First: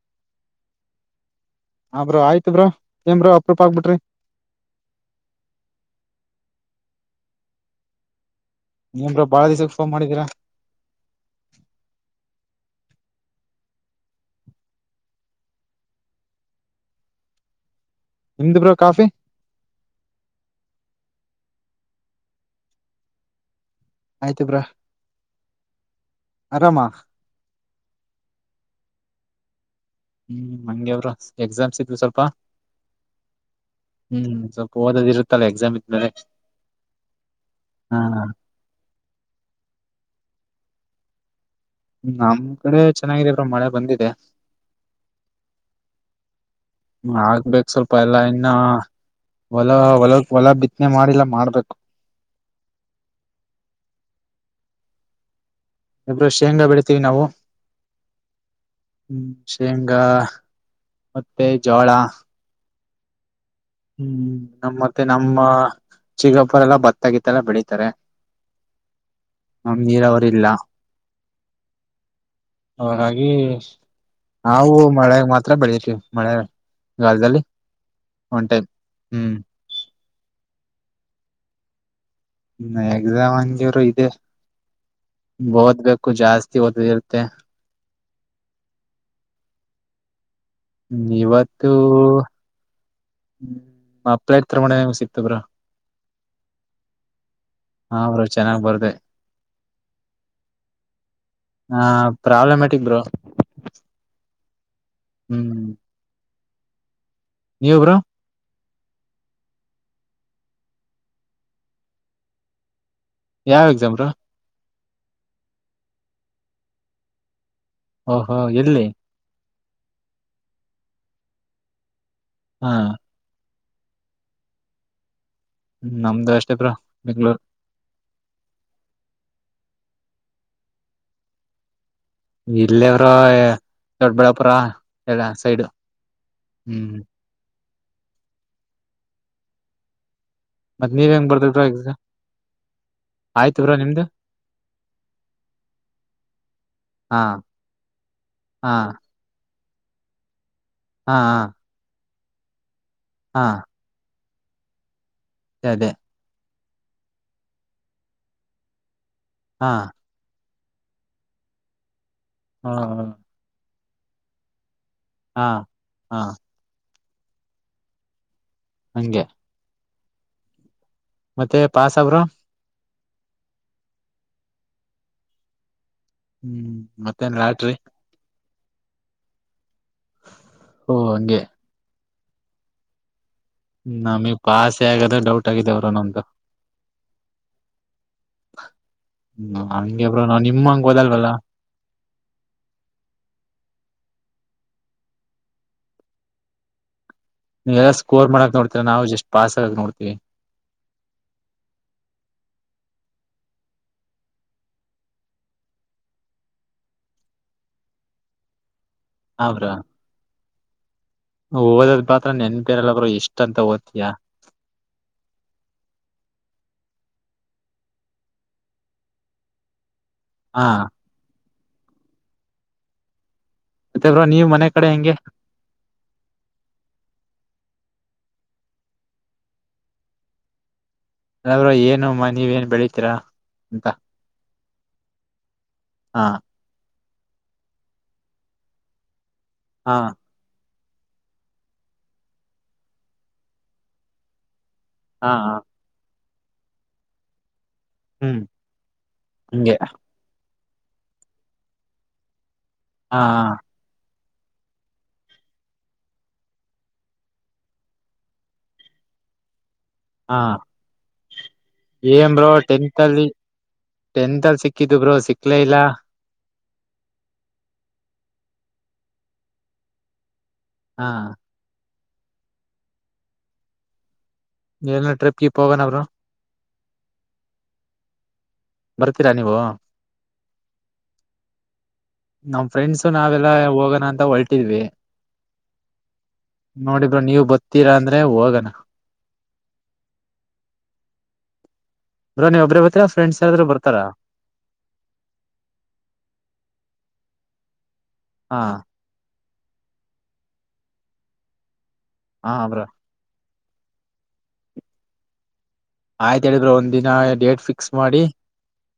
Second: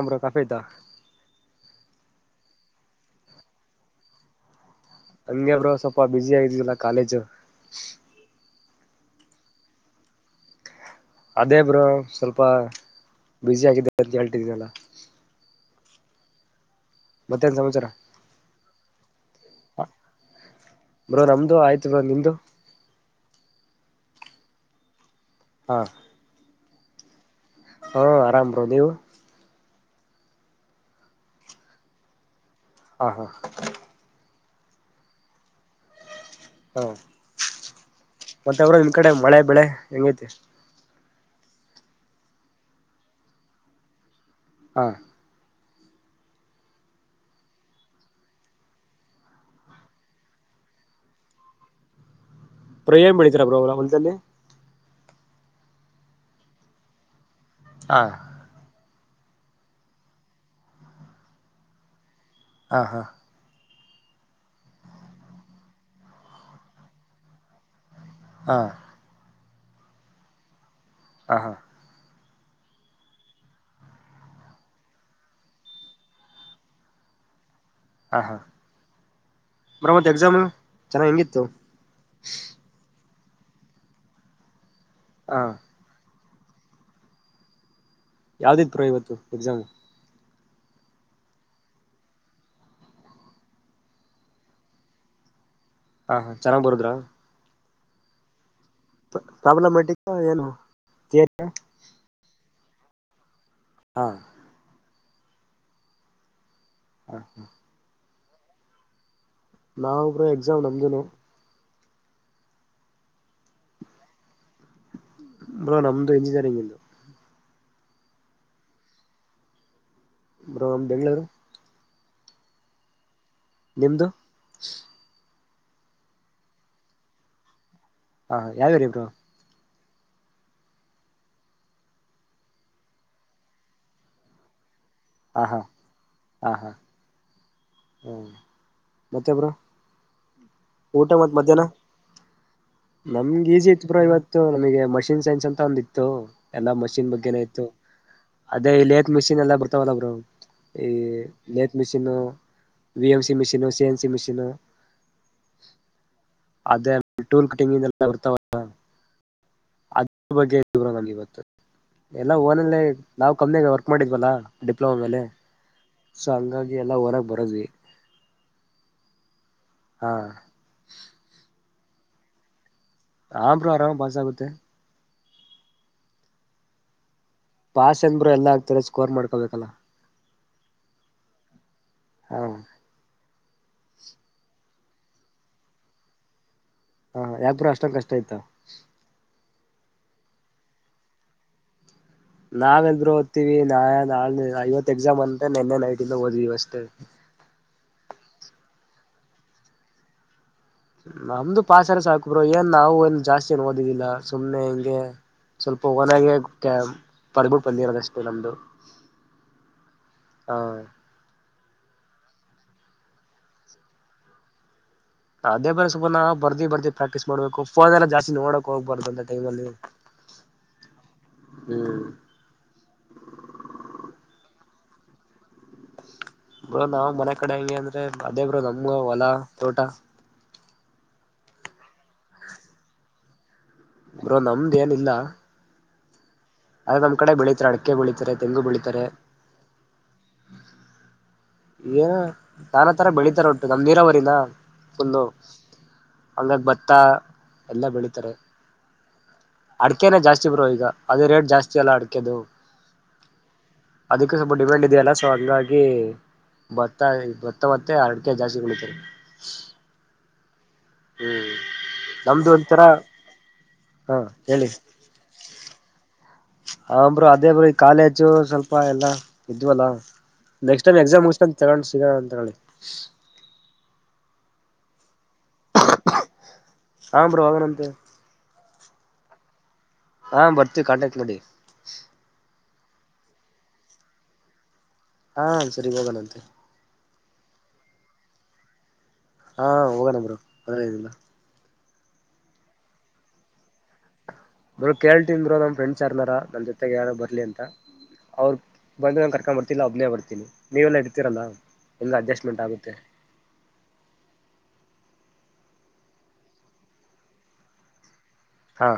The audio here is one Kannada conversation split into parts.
ಆಮ್ರೋ ಕಾಫೈ ದ ಹಬ್ರ ಆಯ್ತ ಏನ್ ಬ್ರೋ ಅಪ್ರೂಪ ಆಕ್ಬಿಟ್ರಿ ಹಂಗಗೆಬ್ರು ಸ್ವಲ್ಪ ಬಿಸಿ ಆಗಿದಲ್ಲ ಕಾಲೇಜು ನೀನ್ ಬಾಳ ದಿವಸಕ್ಕೆ ಫೋನ್ ಮಾಡಿದೀರ ಅದೇ ಬ್ರೋ ಸ್ವಲ್ಪ ಬ್ಯುಸ ಆಗಿದ್ದ ಅಂತ ಹೇಳ್ತಿದಿನಲ್ಲ. ಮತ್ತೆನ್ ಸಮಾಚಾರ. ನಿಮ್ದು ಬ್ರೋ ಕಾಫಿ. ಬ್ರೋ ನಮ್ದು ಆಯ್ತು ಬ್ರೋ ನಿಮ್ದು. ಆಯ್ತ ಬ್ರೋ ಹಾ. ಆರಾಮ. ಹಾ ಆರಾಮ್ ಬ್ರೋ ನೀವು. ಹ್ಮ್ ಅಂಗೆ ಬ್ರೋ ಎಕ್ಸಾಮ್ಸ್ ಇದ್ವಿ ಸ್ವಲ್ಪ. ಹಾ ಹಾ ಹ್ಮ್ ಸ್ವಲ್ಪ ಓದೋದು ಇರುತ್ತಲ್ಲ ಎಕ್ಸಾಮ್ ಇದ್ಮೇಲೆ. ಹಾ ಹಾ ಮತ್ತೆ ಅವರು ಈ ಕಡೆ ಮಳೆ ಬೆಳೆ ಹೆಂಗೈತೆ. ನಮ್ ಕಡೆ ಚೆನ್ನಾಗಿದೇ ಬ್ರೋ ಮಳೆ ಬಂದಿದೆ. ಹಾ ಆಗ್ಬೇಕು ಸ್ವಲ್ಪ ಎಲ್ಲಾ ಇನ್ನ ಹೊಲ ಹೊಲ ಹೊಲ ಬಿತ್ತನೆ ಮಾಡಿಲ್ಲ ಮಾಡ್ಬೇಕು. ಪ್ರ ಏನ್ ಬೆಳೀತೀರಾ ಹೊಲ ಮನೆಯಲ್ಲಿ. ಇಬ ಶೇಂಗಾ ಬೆಳಿತೀವಿ ನಾವು. ಹಾ ಹ್ಮ್ ಶೇಂಗಾ ಮತ್ತೆ ಜೋಳ. ಹಾ ಹಾ. ಹ್ಮ್ ನಮ್ಮ ಮತ್ತೆ ನಮ್ಮ ಚಿಕ್ಕಪ್ಪರೆ ಎಲ್ಲ ಭತ್ತಾಗಿತ್ತಲ್ಲ ಬೆಳಿತಾರೆ. ಹಾ ನ ನೀರಾವರೆ ಇಲ್ಲಾ. ಹ ಹಾ. ಹಾಗಾಗಿ ನಾವು ಮಳೆ ಮಾತ್ರ ಬೆಳಿತಿವಿ ಮಳೆಗಾಲದಲ್ಲಿ ಉಟೇ ಹ್ಮ್ ಎಕ್ಸಾಮ ಎಲ್ಲ ಚೆನ್ನಾಗ್ ಹೆಂಗಿತ್ತು. ಎಕ್ಸಾಮ್ ಹಂಗಿರು ಇದೆ. ಹಾ ಓದಬೇಕು ಕು ಜಾಸ್ತಿ ಓದೋದು ಇರುತ್ತೆ. ಯಾವ್ದಿತ್ತ ಬ್ರೋ ಇವತ್ತು ಎಕ್ಸಾಮ್. ಹ್ಮ ಇವತ್ತು ಮಪ್ಳೈಟ್ ತಮಣ ಸಿಗ್ತ ಬ್ರೋ. ಹಾ ಹ ಚೆನ್ನಾಗಿ ಬರಿದ್ರ ಹಾ ಬ್ರೋ ಚೆನ್ನಾಗ್ ಬರ ಪ್ರಾಬ್ಲಮ್ಯಾಟಿಕ್ ಏನು ಥಿಯರಿ. ಹಾ [unintelligible] ಹಾ ಹ್ಮ್ ಹಾ ನೀವ್ ಬ್ರೋ. ನಾವು ಬ್ರೋ ಎಕ್ಸಾಮ್ ನಮ್ದನು. ಯಾವ ಎಕ್ಸಾಮ ಬ್ರೋ ಬ ನಮ್ದು ಇಂಜಿನಿಯರಿಂಗ್ ಇದು ಹ ಹಾ ಎಲ್ಲಿ ಬ್ರೋ ಬೆಂಗಳೂರು. ಹಾ. ನಿಮ್ದು. ನಮ್ದು ಅಷ್ಟೇ ಬ್ರೋ ಬೆಂಗಳೂರು. ಹಾ ಯಾವ ಏರಿಯಾ ಬ್ರೋ. ಇಲ್ಲೇ ಬ್ರೋ ದೊಡಬಳ್ಳಾಪುರ. ಎಲ್ಲ ಹಾ ಹಾ ಸೈಡು ಹಾ ಹ್ಮ. ಹಾ ಮತ್ತೆ ಬ್ರೋ ಊಟ ನೀವ್ ಹೆಂಗ್ ಮತ್ ಮಧ್ಯಾಹ್ನ, ಬರ್ದಿದ್ರೋ ಎಕ್ಸಾಮ್ ನಮಗೆ ಆಯ್ತು ಈಜಿ ಇತ್ ಬ್ರೋ ನಿಮ್ದು ಇವತ್ತು. ನಮಗೆ ಮಷಿನ್ ಸೈನ್ಸ್ ಅಂತ ಒಂದ ಇತ್ತು ಎಲ್ಲಾ ಮಷೀನ್ ಹಾ ಬಗ್ಗೆ ನೇ ಇತ್ತು. ಅದೇ ಹಾ ಇ ಲೆಕ ಮಷಿನ್ ಎಲ್ಲ ಬರ್ತ ವಲ್ಲ ಬ್ರೋ. ಈ ಹಾ ಹಾ ಲೆಕ ಮಿಷಿನ್. ವಿ ಎಮ ಸಿ ಹಾ machine, C N C machine ಅದೇ. ಅದ ಟೂಲ್ ಕಟ್ಟಿಂಗೆಲ್ಲ ಬರ್ತ್ವಲ್ಲಾ. ಹಾ. ಅದ್ರ ಬಗ್ಗೆ ಇತ್ತು ಬ್ರೋ ನಮ್ಗೆ ಇವತ್ತು. ಎಲ್ಲ ಹ ಓನಲ್ಲ ನಾವ್ ಕಮ್ಮಿಾಗ ಅವ ಮಾಡಿದ್ವಲ್ಲ, ಡಿ ಪ್ಲೋಮಾ ಮೇಲೆ, ಹಾ ಹಾ ಸೋ ಅಂಗಾಗಿ, ಎಲ್ಲ ಓನಾಗಿ ಬರ್ದ್ವಿ. ಅಂಗೆ. ಹಾ, ಮತ್ತ ಪಾಸ್ ಹಾ ಬ್ರೋ, ಹಾ ಬ್ರೋ ಆರಾಮ್ ಆಗಿ ಪಾಸ್ ಆಗುತ್ತೆ. ಹ್ಮ್. ಮ ಪಾಸ್ ಎನ್ ಬ್ರೋ ಎಲ್ಲ ರು ಆಗ್ತಾರೆ ಸ್ಕೋರ್ ಮಾಡ್ಕೊಬೇಕಲ್ಲ. ಓ ಹಂಗೆ, ಹಾ, ನಮೇಗೆ ಪಾಸ್, ಸ ಆಗಾದೇ ಡೌಟ್ ಆಗಿದೆ ಬ್ರೋ ನಮ್ದು. ಹಾ ಯಾಕ ಬ್ರೋ ಅಸ್ಟೊಂದು ಕಷ್ಟ ಇತ್ತು. ಹ್ಮ ಹಂಗೆ ಬ್ರೋ ನಾ ನಿಮಂಗ ಓದಲ್ವಲ್ಲ. ನಾವ ಎಲ್ರು ಓದ್ತೀವಿ ನಾ ನಾ ಐವತ್ತು ಎಕ್ಸಾಮ್ ಅಂತ್ರೆ ನಿನ್ನೆ ನೈಟ್ ಇಂದ ಓದ್ವಿ, ಅಷ್ಟೇ, ನೀ ಎಲ್ಲ ಸ್ಕೋರ್ ಮಾಡಕ್ ನೋಡ್ತೀರಾ ನಾವು ಜಸ್ಟ್ ಪಾಸ್ ಆಗಕ್ ನೋಡ್ತಿವಿ. ನಮ್ದು ಪಾಸರ ಸಾಕಬ್ರರು ಏನ್ ನಾವು ಏನು ಜಾಸ್ತಿ ಏನ್ ಓದಿದ್ದಿಲ್ಲ ಸುಮ್ಮ್ನೆ ಹಿಂಗೆ ಸ್ವಲ್ಪ ಒನಾಗಿ ಬರ್ದ್ ಬಿಟ್ಟು ಬಂದಿರೋದಷ್ಟೇ ನಮ್ದು. ಹಾ ಬ್ರೋ. ಹ. ಓದದ್ ಪಾತ್ರ ನೆನಪೇ ಇರಲ್ಲ ಎಸ್ಟ್ ಅಂತ ಓದ್ತಯಾ. ಅದೇ ಬೇಸುಪಣ್ಣ ಬರ್ದಿ ಬರ್ದಿ ಪ್ರಾಕ್ಟೀಸ್ ಮಾಡ್ಬೇಕು ಫೋನ್ ಎಲ್ಲ ಜಾಸ್ತಿ ನೋಡಕ್ ಹೋಗ್ಬಾರ್ದು ಅಂತ ಟೈಮಲ್ಲಿ. ಹಾ ಹ್ಮ್ ಮತ್ತೆ ಬ್ರೋ ನೀವ್ ಮನೆ ಕಡೆ ಹೆಂಗೆ. ಬ್ರೋ ನಾವ್ ಮನೆ ಕಡೆ ಅಲ್ಲಿ ಅಂದ್ರೆ ಅದೇ ಬ್ರೋ ನಮ್ಗ ಹೊಲಾ ತೋಟ. ಅದರೊಳಗ ಏನು ನೀವ ಏನ್ ಬೆಳಿತೀರಾ. ಅಂತ ಬ್ರೋ ನಮ್ದ ಏನಿಲ್ಲ. ಹಾ ಅದೇ ನಮ್ ಕಡೆ ಬೆಳಿತತಾರೆ ಅಡಕೆ ಬೆಳೀತಾರೆ ತೆಂಗು ಬೆಳೀತಾರೆ. ಹಾ ಏನು ನಾನತರ ಬೆಳಿತಾರ ಒಟ್ಟು ನಮ್ ನೀರಾವರಿನ. ಒಂದು ಹಾ ಹಾ ಅಂಗ ಬತ್ತ ಎಲ್ಲ ಬೆಳೀತಾರೆ ಹ್ಮ್ ಹಂಗೆ ಅಡಕೆನ ಜಾಸ್ತಿ. ಹೆಚ್ಚು ಬ್ರೋ ಈಗ ಅದೇ ರೇಟ್ ಜಾಸ್ತಿ ಅಲ್ಲ ಅಡಕೆದು. ಹಾ ಹ ಅದಕ್ಕೆ ಸ್ವಲ್ಪ ಡಿಮ್ಯಾಂಡ್ ಇದೆಯಲ್ಲ ಸೊ ಹಂಗಾಗಿ ಭತ್ತ ಭತ್ತ ಮತ್ತೆ ಅರಡಿಕೆ ಜಾಸ್ತಿ ಬೆಳೀತಾರೆ. ಹಾ ಏನ್ ಬ್ರೋ ನಮ್ದು ಒಂಥರ ಟೆಂತ್ ಅಲ್ಲಿ ಹಾ ಟೆಂತ್ ಅಲ್ಲಿ ಸಿಕ್ಕಿದು ಬ್ರೋ ಸಿಕ್ಲೇ ಇಲ್ಲ. ಹಾನ್ ಬ್ರೋ ಅದೇ ಬ್ರೋ ಈ ಕಾಲೇಜು ಸ್ವಲ್ಪ ಎಲ್ಲಾ ಇದ್ವಲ್ಲ. ನೆಕ್ಟ್ ಟೈಮ್ ಹಾ ಎಕ್ಸ್ ಮುಗಿಸಿಕೊಂಡ [inaudible] [unintelligible] ಎಏನ ಟ್ರಿಪ್ ಗಿಪ್ ಹೋಗೋಣ ಬ್ರೋ. ಹಾ ಬ್ರೋ ಹೋಗೋಣಂತೆ. ಬರ್ತೀರಾ ನೀವು ಹಾ ಬರ್ತವಿ ಕಾಂಟಾಕ್ಟ್ ಮಾಡಿ. ನಮ್ ಫ್ರೆಂಡ್ಸು ನಾವೆಲ್ಲಾ ಹೋಗೋಣ ಅಂತ ಹೊರಟೀವಿ ಹಾ ಸರಿ ಹೋಗಣಂತೆ ನೀವು ಬರ್ತೀರಾ ಅಂದ್ರೆ ಹೋಗಣ ಹಾ ಹೋಗೋಣಂದರು ಮನೆಯಲ್ಲಿ ಎಲ್ಲಾ ಬ್ರೋ ನೀವ ಒಬ್ರೇ ಬರ್ತೀರಾ ಫ್ರೆಂಡ್ಸ್ ಯಾರಾದ್ರರು ಬರ್ತಾರಾ. ಬ್ರೋ ಕೇಳ್ತಿನೀ ಬ್ರೋ ನಮ್ಮ ಫ್ರೆಂಡ್ಸ್ ಯಾರ್ನಾರ ನನ್ ಜೊತೆಗೆ ಯಾರು ಬರ್ಲಿ ಅಂತ. ಅವ್ರು ಹಾ ಬಂದ ಕರಕೊಂಡ ಬರ್ತೀನಿ. ಒಬ್ನೇ ಬರ್ತೀನಿ ನೀವೆಲ್ಲಾ ಇರುತ್ತಿರಲ್ಲ ಎಲ್ಲಾ ಹಾ ಅಡ್ಜಸ್ಟ್ಮೆಂಟ್ ಬ್ರೋ ಆಗುತ್ತೆ. ಆಯ್ತ್ ಎಲ್ಲರೂ ಒಂದ್ ದಿನ ಡೇಟ್ ಫಿಕ್ಸ್ ಮಾಡಿ. ಹಾ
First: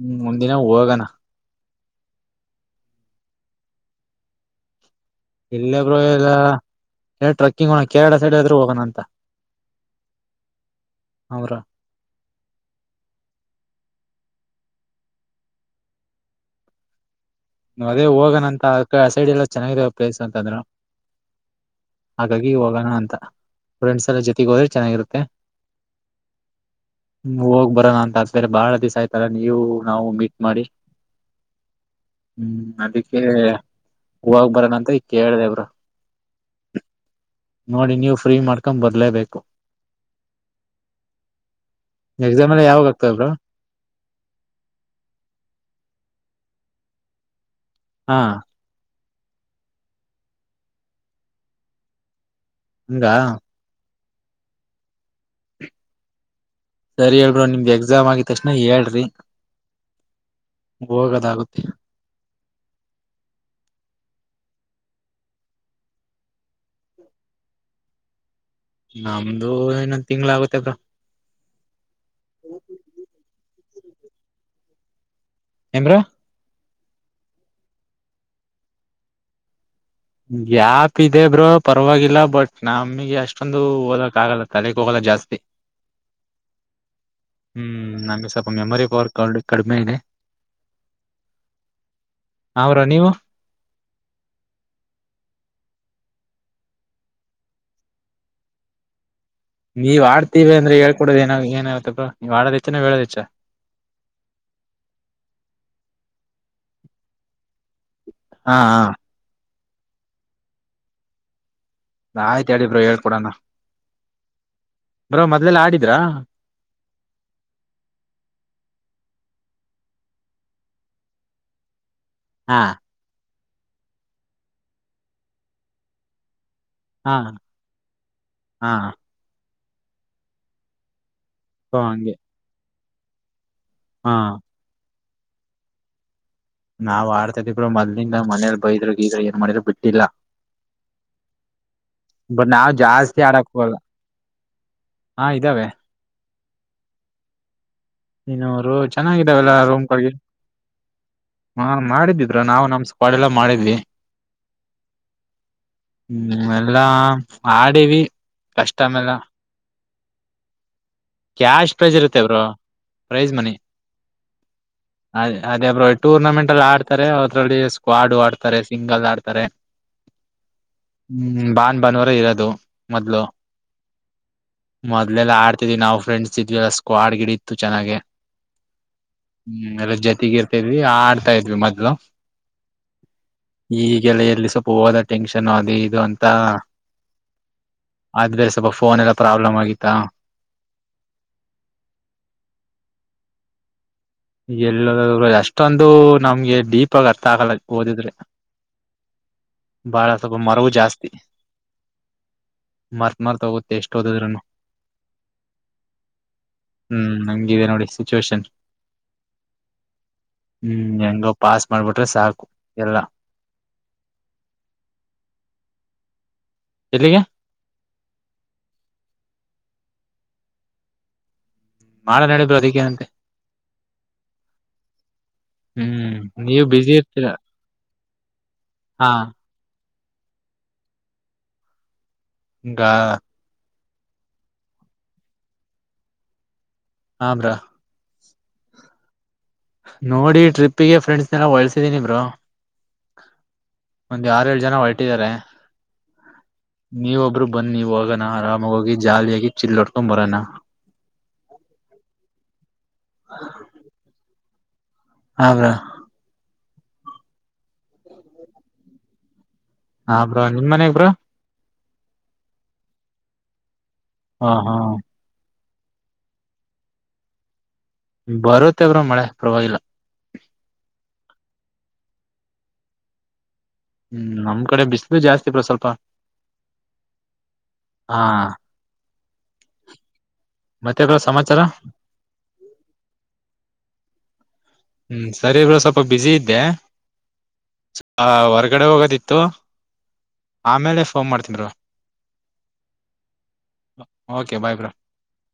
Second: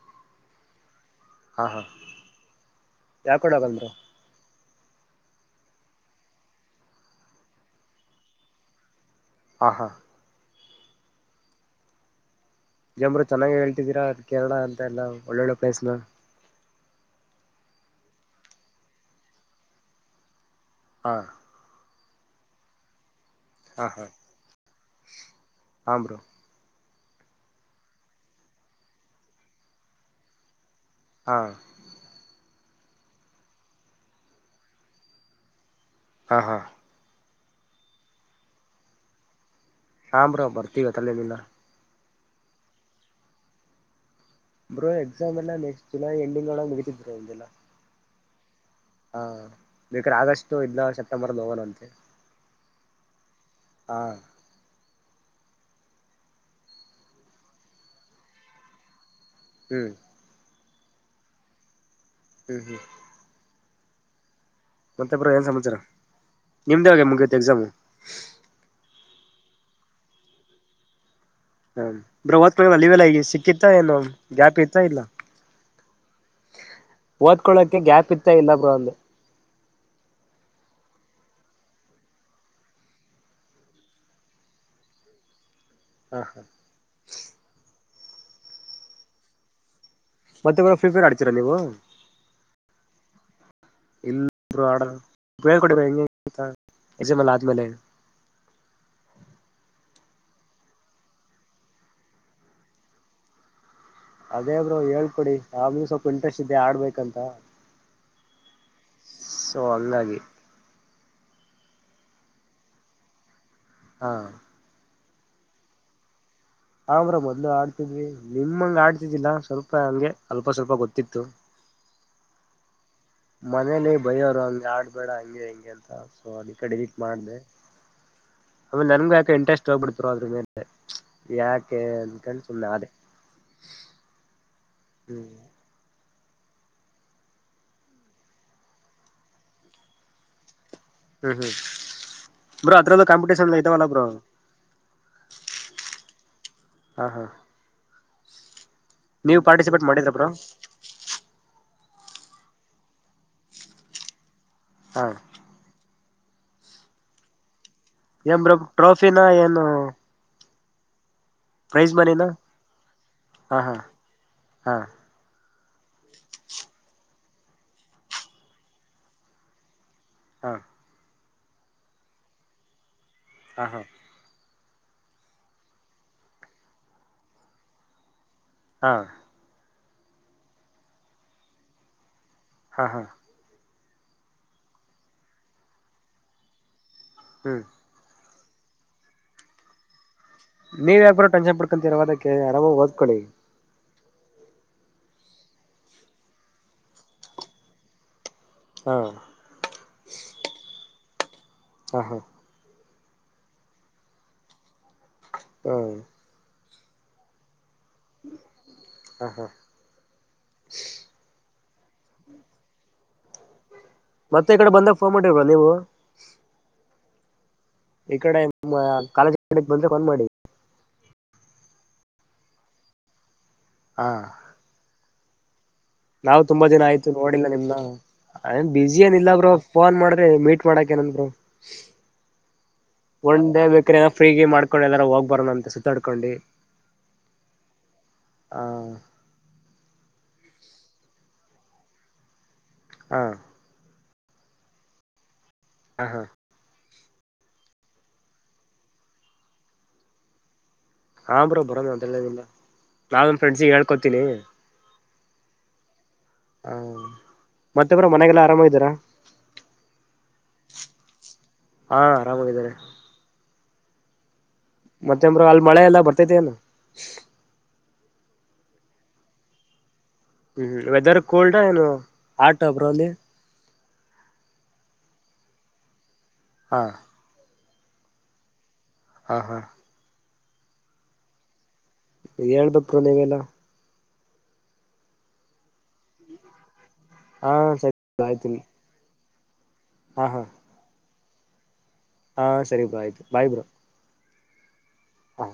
ಹ್ಮ್ ಒಂದಿನ ಹೋಗೋಣ. ಹಾ ಹಾ ಯಾಕ ಕಡೆ ಬಂದರು. ಇಲ್ಲ ಬ್ರೋ ಎಲ್ಲ ಟ್ರೆಕ್ಕಿಂಗ್ ಹೋಣ ಕೇರಳ ಸೈಡ್ ಆದ್ರರು ಹೋಗೋಣ ಅಂತ ಆ ಹಾ ಅವರ ಜಂಬರು ಚೆನ್ನಾಗ ಹೇಳ್ತಿದೀರಾ ಅ ಕೇರಳ ಅಂತ ಎಲ್ಲ ಒಳ್ಳೊಳ್ಳೆ ಪ್ಲೇಸ್ನ ನಾ್ ಅದೇ ಹೋಗೋಣ ಅಂತ ಆ ಸೈಡ್ ಎಲ್ಲ ಚೆನ್ನಾಗಿದಾವ ಪ್ಲೇಸ್ ಅಂತಂದ್ರರು ಹಾ ಹಾಗಾಗಿ ಹೋಗೋಣ ಅಂತ ಹಾ ಹಾ ಫ್ರೆಂಡ್ಸ್ ಎಲ್ಲ ಜೊತೆಗೆ ಹೋದ್ರೆ ಚೆನ್ನಾಗಿರುತ್ತೆ ಹಾಂ ಬ್ರೋ ಹ್ಮ ಹೋಗ್ ಬರೋಣ ಅಂತ ಅತೇರೆ ಬಾಳ ದಿವ್ ಆಯ್ತಲ್ಲ ನೀವು ನಾವು ಮೀಟ್ ಮಾಡಿ ಹಾ ಹ್ಮ್ ಅದಕ್ಕೆ ಹೋಗ್ ಬರದಂತ ಈ ಕೇಳ್ದಬ್ರು ಹಾ ಹಾ ನೋಡಿ ನೀವು ಫ್ರೀ ಮಾಡ್ಕೊ ಬರ್ಲೇಬೇಕು ಹ್ರ ಬರ್ತೀವಿ ತಲೆೇಲ್ಲಿಲ್ಲ ಎಕ್ಸಾಮ್ ಎಲ್ಲ ಯಾವಾಗ ಆಗ್ತಬ್ರ ಬ್ರೋ ಎಕ್ಸಾಮ್ ಎಲ್ಲ ನೆಕ್ಸ್ಟ್ ಜುಲೈ ಎಂಡಿಂಗ್ ಒಳಗೆ ಮುಗಿತಿದ್್ರೋ ಒ್ೆಲ್ಲ ಹಾ ಹಾ ಈೇಕಡೆ ಆಗಸ್ಟ್ು ಇಲ ಸೆಪ್ಟೆಂಬರ್ ನೋವೋಣ ಅಂತೆ ಹಂಗ ಹಾ ಸರಿ ಹೇಳಬ್ರರು ನಿಮ್ದಗೆ ಎಕ್ಸಾಮ್ ಆಗಿದ ತಕ್ಷಣ ಹೇಳ್ರಿ ಹ್ಮ್ ಹೋಗದಾಗುತ್ತೆ ಹ್ಮ ಹ್ಮ್ ಮತ್ತೊಬರ ಏನ್ ಸಂಾಚಾರ ನಿಮ್ದ ಒಳೆ ಮುಗತಿ ಎಕ್ಸಾಮು ನಮ್ದು ಇನ್ನೊಂದ್ ತಿಂಗ್ಳ ಆಗತ್ತದ ಹ ಬ್ರ ಹ ಅಲ್ಲಿವೆಲ್ಲ ಈ ಸಿಕ್ಕಿತ್ ಇತ ಏನು ಗ್ಯಾಪ್ ಇರ್ತಾ ಇಲ್ಲ ಏನ್ ಬ್ರೋ ಓದ್ಕೊಳ್ಳಕೆ ಗ್ಯಾಪ್ ಇತ್ತ ಇಲ್ಲ ಬ್ರ ಅಲ್ಲಿ ಯಾಪ್ ಇದೆ ಬ್ರೋ ಪರವಾಗಿಲ್ಲ ಬಟ್ ನಮಗೆ ಅಷ್ಟೊಂದು ಹೋಗದಕ್ ಆಗಲ್ಲ ತಲೆಗ್ ಹೋಗಲ್ಲ ಜಾಸ್ತಿ ಹಾ ಹಾ ಹ್ಮ್ ನಂಗೆ ಸ್ವಲ್ಪ ಮೆಮೊರಿ ಪವಾರ್ ಕಾರ್ಡ್ ಕಡಿಮೆ ಇದೆ ಮತ್ತೆ ಕಡ ಫುಲ್ ಪೇರ್ ಆಡ್ಚೀರ ನೀವು ಹಾ ಬ್ರೋ ನೀವು ಇಲ್ಲರು ಆಡ ಉಪಳ್ ಕೊಡಿರ ಹೆಂಗ ಹೆಂಗಂತ ಯಜಮಾಲ ಆದ್ಮೇಲೆ ನೀವ್ ಆಡ್ತಿೀವಿ ಅಂದ್ರೆ ಹೇಳ್ಕೊಡೋ ಏ ಏನ್ವತ್ತಪ್ಪ ನೀವು ಆಡೋದ ಇಚ್ಚಾನ ಹೇಳದ ಇಚ್ಚ ಅದೇಬ್ರು ಹೇಳ್ಕೊಡಿ ಆಮೂ ಸ್ವಲ್ಪ ಇಂಟ್ರೆಸ್ಟ್ ಇದ್ದೆ ಆಡ್ಬೇಕಂತ ಹಾ ಹಾ ಸೊ ಹಂಗಾಗಿ ನಾ ಆಯ್ತ ಹೇಳಿಬ್ರ ಹೇಳ್ಕೊಡೋಣ ಹಾ ಬರೋ ಮೊದ್ಲೆಲ್ಲ ಆಡಿದ್ರಾ ಹ್ರ ಮೊದ್ಲು ಆಡ್ತಿದ್ಿ ನಿಮಂಗ ಆಡ್ತಿದಿಲ್ಲ ಸ್ವಲ್ಪ ಹಂಗೆ ಅಲ್ಪ ಸ್ವಲ್ಪ ಗೊತ್ತಿತ್ತು ಹಾ ಮನೇಲಿ ಬಯವರು ಹಂಗೆ ಆಡ್ಬೇಡ ಹಂಗೆ ಹೆಂಗೆ ಅಂತ ಸೊ ಅ ಟ್ ಹಾ ಮಾಡ್ದ ಹಾ ಆಮೇಲೆ ನನ್ಗು ಯಾಕೆ ಇಂಟ್ರೆಸ್ಟ್ ಸೋಗಪರುಾದ್ರ ಮೇಲೆ. ಸೊ ಯಾಕೆ ಹಂಗೆ ಅಂದ ಕೊಂಡು ಸುಳ್ಳಾಡ್ತಿ. ಹಾ. ಹ್ಮ್. ನಾವ್ ಆಡ್ತಾ ಇದೀವರು ಮೊ್ಲಿಂದ ಮನೇಲಿ ಬೈದ್ರ ಈದ್ರ ಏನ್ ಮಾಡಿದ್ರು ಬಿಟ್ಟಿಲ್ಲ. ಹ್ಮ್ ಹ್ಮ್ ಬಟ್ ನಾವ್ ಬ್ರೋ ಅದ್ರಲ್ಲೂ ಜಾಸ್ತಿ ಆಡಕ್ ಕಾಂಪಿಟೇಷನ್ ಹಲ್ಲ ಇದಾವಲ್ಲ ಬ್ರೋ ಹಾ ಇದ್ದಾವೆ. ಹಾ ಹಾ. ಇನೂರು. ನೀವು ಚೆನ್ನಾಗಿದ್ದಾವೆಲ್ಲ ರೋಮ್ ಪಾರ್ಟಿಸಿಪೇಟ್ ಕರ್ಗೆ. ಮಾಡಿದ್ರ ಬ್ರೋ ಹಾ ಬ್ರೋ ನಾವು ನಮ್ ಸ್ ಕಾಡೆಲ್ಲ ಮಾಡಿದ್ವಿ ಹಾ. ಹ್ಮ ಎಲ್ಲಾ. ಆಡಿವಿ ಏನ್ ಬ್ರೋ ಕಷ್ಟ ಆಮೇಲೆ ಟ್ರೋಫಿನ ಏನ್. ಕ್ಯಾಶ್ ಪ್ರೈಜ್ ಇರುತ್ತೆ ಇವರು. ಹಾ ಹಾ ಹಾ. ಅದೇಬ್ ಟೂರ್ನಮೆಂಟ್ ಅಲ್ಲಿ ಆಡ್ತಾರೆ ಅದ್ರಲ್ಲಿ ಸ್ಕ್ವಾಡು ಆಡ್ತಾರೆ ಸಿಂಗಲ್ ಆಡ್ತಾರೆ. ಹಾ. ಹ್ಮ್ ಬಾನ್ ಬಾನವರ ಇರೋದು ಮೊದ್ಲು. ಹ ಹಾ. ಮೊದಲೆಲ್ಲ ಆಡ್ತಿದೀವಿ ನಾವು ಫ್ರೆಂಡ್ಸ್ ಇದ್ವಿಲ್ಲ ಸ್ಕ್ವಾಡ್ ಗಿಡಿ ಇತ್ತು. ಚೆನ್ನಾಗೆ. ಹಾ. ಹ್ಮ್ ಎಲ್ಲ ಜೊತೆಗ ಇರ್ತಾಿದ್ವಿ ಆಡ್ತಾ ಇದ್ವಿ ಮೊದ್ಲು. ಹಾ ಹಾ. ಈಗೆಲ್ಲ ಎಲ್ಲಿ ಸ್ವಲ್ಪ ಹೋದ ಟೆನ್ಷನ್ ಅದು ಇದು ಅಂತ ಹ್ಮ್. ಆದ್ಮೇಲೆ ಸ್ವಲ್ಪ ಫೋನ್ ಎಲ್ಲ ಪ್ರಾಬ್ಲಮ್ ಆಗಿತ್ತಾ. ನೀವು ಯಾಕ ಬ್ರೋ ಟೆನ್ಷನ್ ಪಡ್ಕೊಂತಿರ ಓ ದಕ್ಕೆ ಆರಾಮಾಗ್ ಓದ್ಕೊಳ್ಳಿ ಎಲ್ಲೋದದು ಅಷ್ಟೊಂದು ನಮ್ಗೆ ಡೀಪ್ ಆಗ ಅರ್ಥ ಆಗಲ್ಲ ಓದಿದ್ರೆ. ಹಾ ಬಾಳ ಸ್ವಲ್ಪ ಮರವು ಜಾಸ್ತಿ. ಹ ಹಾ. ಮರ್ತ್ ಮಾರ್ತ್ ಹೋಗುತ್ತೆ ಎಷ್ಟು ಓದದ್ರನು. ಹ್ಮ. ಹ್ಮ್ ಹಂಗಿದೆ ನೋಡಿ. ಸಿಚುೇಏಷನ್. ಹಾ ಹಾ ಹ್ಮ್ ಎಂಗೊ. ಪಾಸ್ ಮಾಡಿಬಿಟ್ರೆ ಸಾಕು ಎಲ್ಲ. ಮತ್ತೆ ಈ ಕಡೆ ಬಂದಾಗ ಫೋನ್ ಮಾಡಿರ್ರ ನೀವು. ಎಲ್ಲಿಗೆ. ಈ ಕಡೆ ಕಾಲೇಜ್ ಕಡೆ ಬಂದ್ರೆ ಫೋನ್ ಮಾಡಿ. ಮಾಡ ನಡ ಬ್ರೋ ಅದಕ್ಕೇನಂತೆ. ಹ ಹ್ಮ್ ನಾವ್ ನೀವ್ ತುಂಬಾ ದಿನ ಬಿಸಿ ಆಯ್ತು ಇರ್ತೀರ ನೋಡಿಲ್ಲ ನಿಮ್ನ ಅದೆನ್ ಬಿಝೀ ಹಾ ಏನಿಲ್ಲ ಬ್ರೋ ಫೋನ್ ಮಾಡ್ದೆ ಮೀಟ್ ಮಾಡಾಕ ಏನಂತೆ ಬ್ರೋ ಹಂಗ ಒಂಡೇ ಬೇಕು [unintelligible] ಫ್ರೀಗೆ ಮಾಡ್ಕೊಂಡು ಎಲ್ಲಾರ ಹೋಗ್ ಬರೋಣ ಅಂತ ಸುತ್ತಾಡ್ಕೊಂಡಿ ಹ ಬ್ರೋ ಹ ನೋಡಿ ಟ್ರಿಪ್ಪಿಗೆ ಫ್ರೆಂಡ್ಸ್ನೆಲ್ಲ ಹೊಳ್ಸಿದೀನಿಬ್ರೋ ಹಾ ಒಂದ್ ಆರೆಳ್ ಜನ ಹೊರಟಿದ್ದಾರೆ ಹಾ ಹಾ ನೀವ್ ಒಬ್ರು ಬನ್ನಿ ಹೊಗಣ ಆರಾಮಾಗಿ ಹೋಗಿ ಜಾಲಿಯಾಗಿ ಚಿಿಲ್ಲಾಡ್ಕೊಂಡ್ ಬರಾನ ಹಾ ಬ್ರೋ ಬರೋ ನಂತ ಹೇಳದಿಲ್ಲ ನಾವೆನ್ ಫ್ರೆಂಡ್ಸಿಗೆ ಹೇಕೊೋತೀಿನಿ ಹಾ ಬ್ರೋ ಹಾ ಮತ್ತೆಬ್ರೋ ಮನೆಗೆಲ್ಲ ಆರಾಮ ಇದ್ದೀಾರ ಹ ಬ್ರೋ ನಿಮ್ ಮನೆಯಾಗ್ ಬ್ರೋ ಹಾ ಆರಾಮಾಗಿದ್ದಾರೆ ಹಾ ಹಾ ಮತ್ತೆ ಬ್ರೋ ಅಲ್ಲಿ ಮಳೆ ಎಲ್ಲ ಬರ್ತೇತನೇನು ಬರುತ್ತೆ ಬ್ರೋ ಮಳೆ ಪರವಾಗಿಲ್ಲ ಹ್ಮ್ ವೆದರ್ ಕೋಲ್ಡ ಏನು ಹಾಟ್ ಅ ಬ್ರೋ ಅಲ್ಲಿ ಹ್ಮ್ ನಮ್ ಕಡೆ ಬಿಸ್ಲು ಜಾಸ್ತಿ ಬ್ರೋ ಸ್ವಲ್ಪ ಹಾ ಹಾ ಹಾ ಹಾ ಮತ್ತೆ ಬ್ರೋ ಸಮಾಚಾರ ಹೇಳ್ಬೇಕ್ ಬ್ರೋ ನೀವೆಲ್ಲ ಹ್ಮ್ ಸರಿ ಬ್ರೋ ಸ್ವಲ್ಪ ಬುಿಸಿ ಇದ್ದೆ ಹಾ ಸರಿ ಆ ಆಯ್ತು ಹೊರ್ಗಡೆ ಹೋಗದಿತ್ತು ತ ಹಾ ಹಾ [unintelligible] ಆಮೇಲೆ ಫೋನ್ ಮಾಡ್ತಿನ್ ಬ್ರೋ ಹಾ ಸರಿ ಬ್ರೋ ಆಯ್ತು bye bro okay bye bro ಹಾ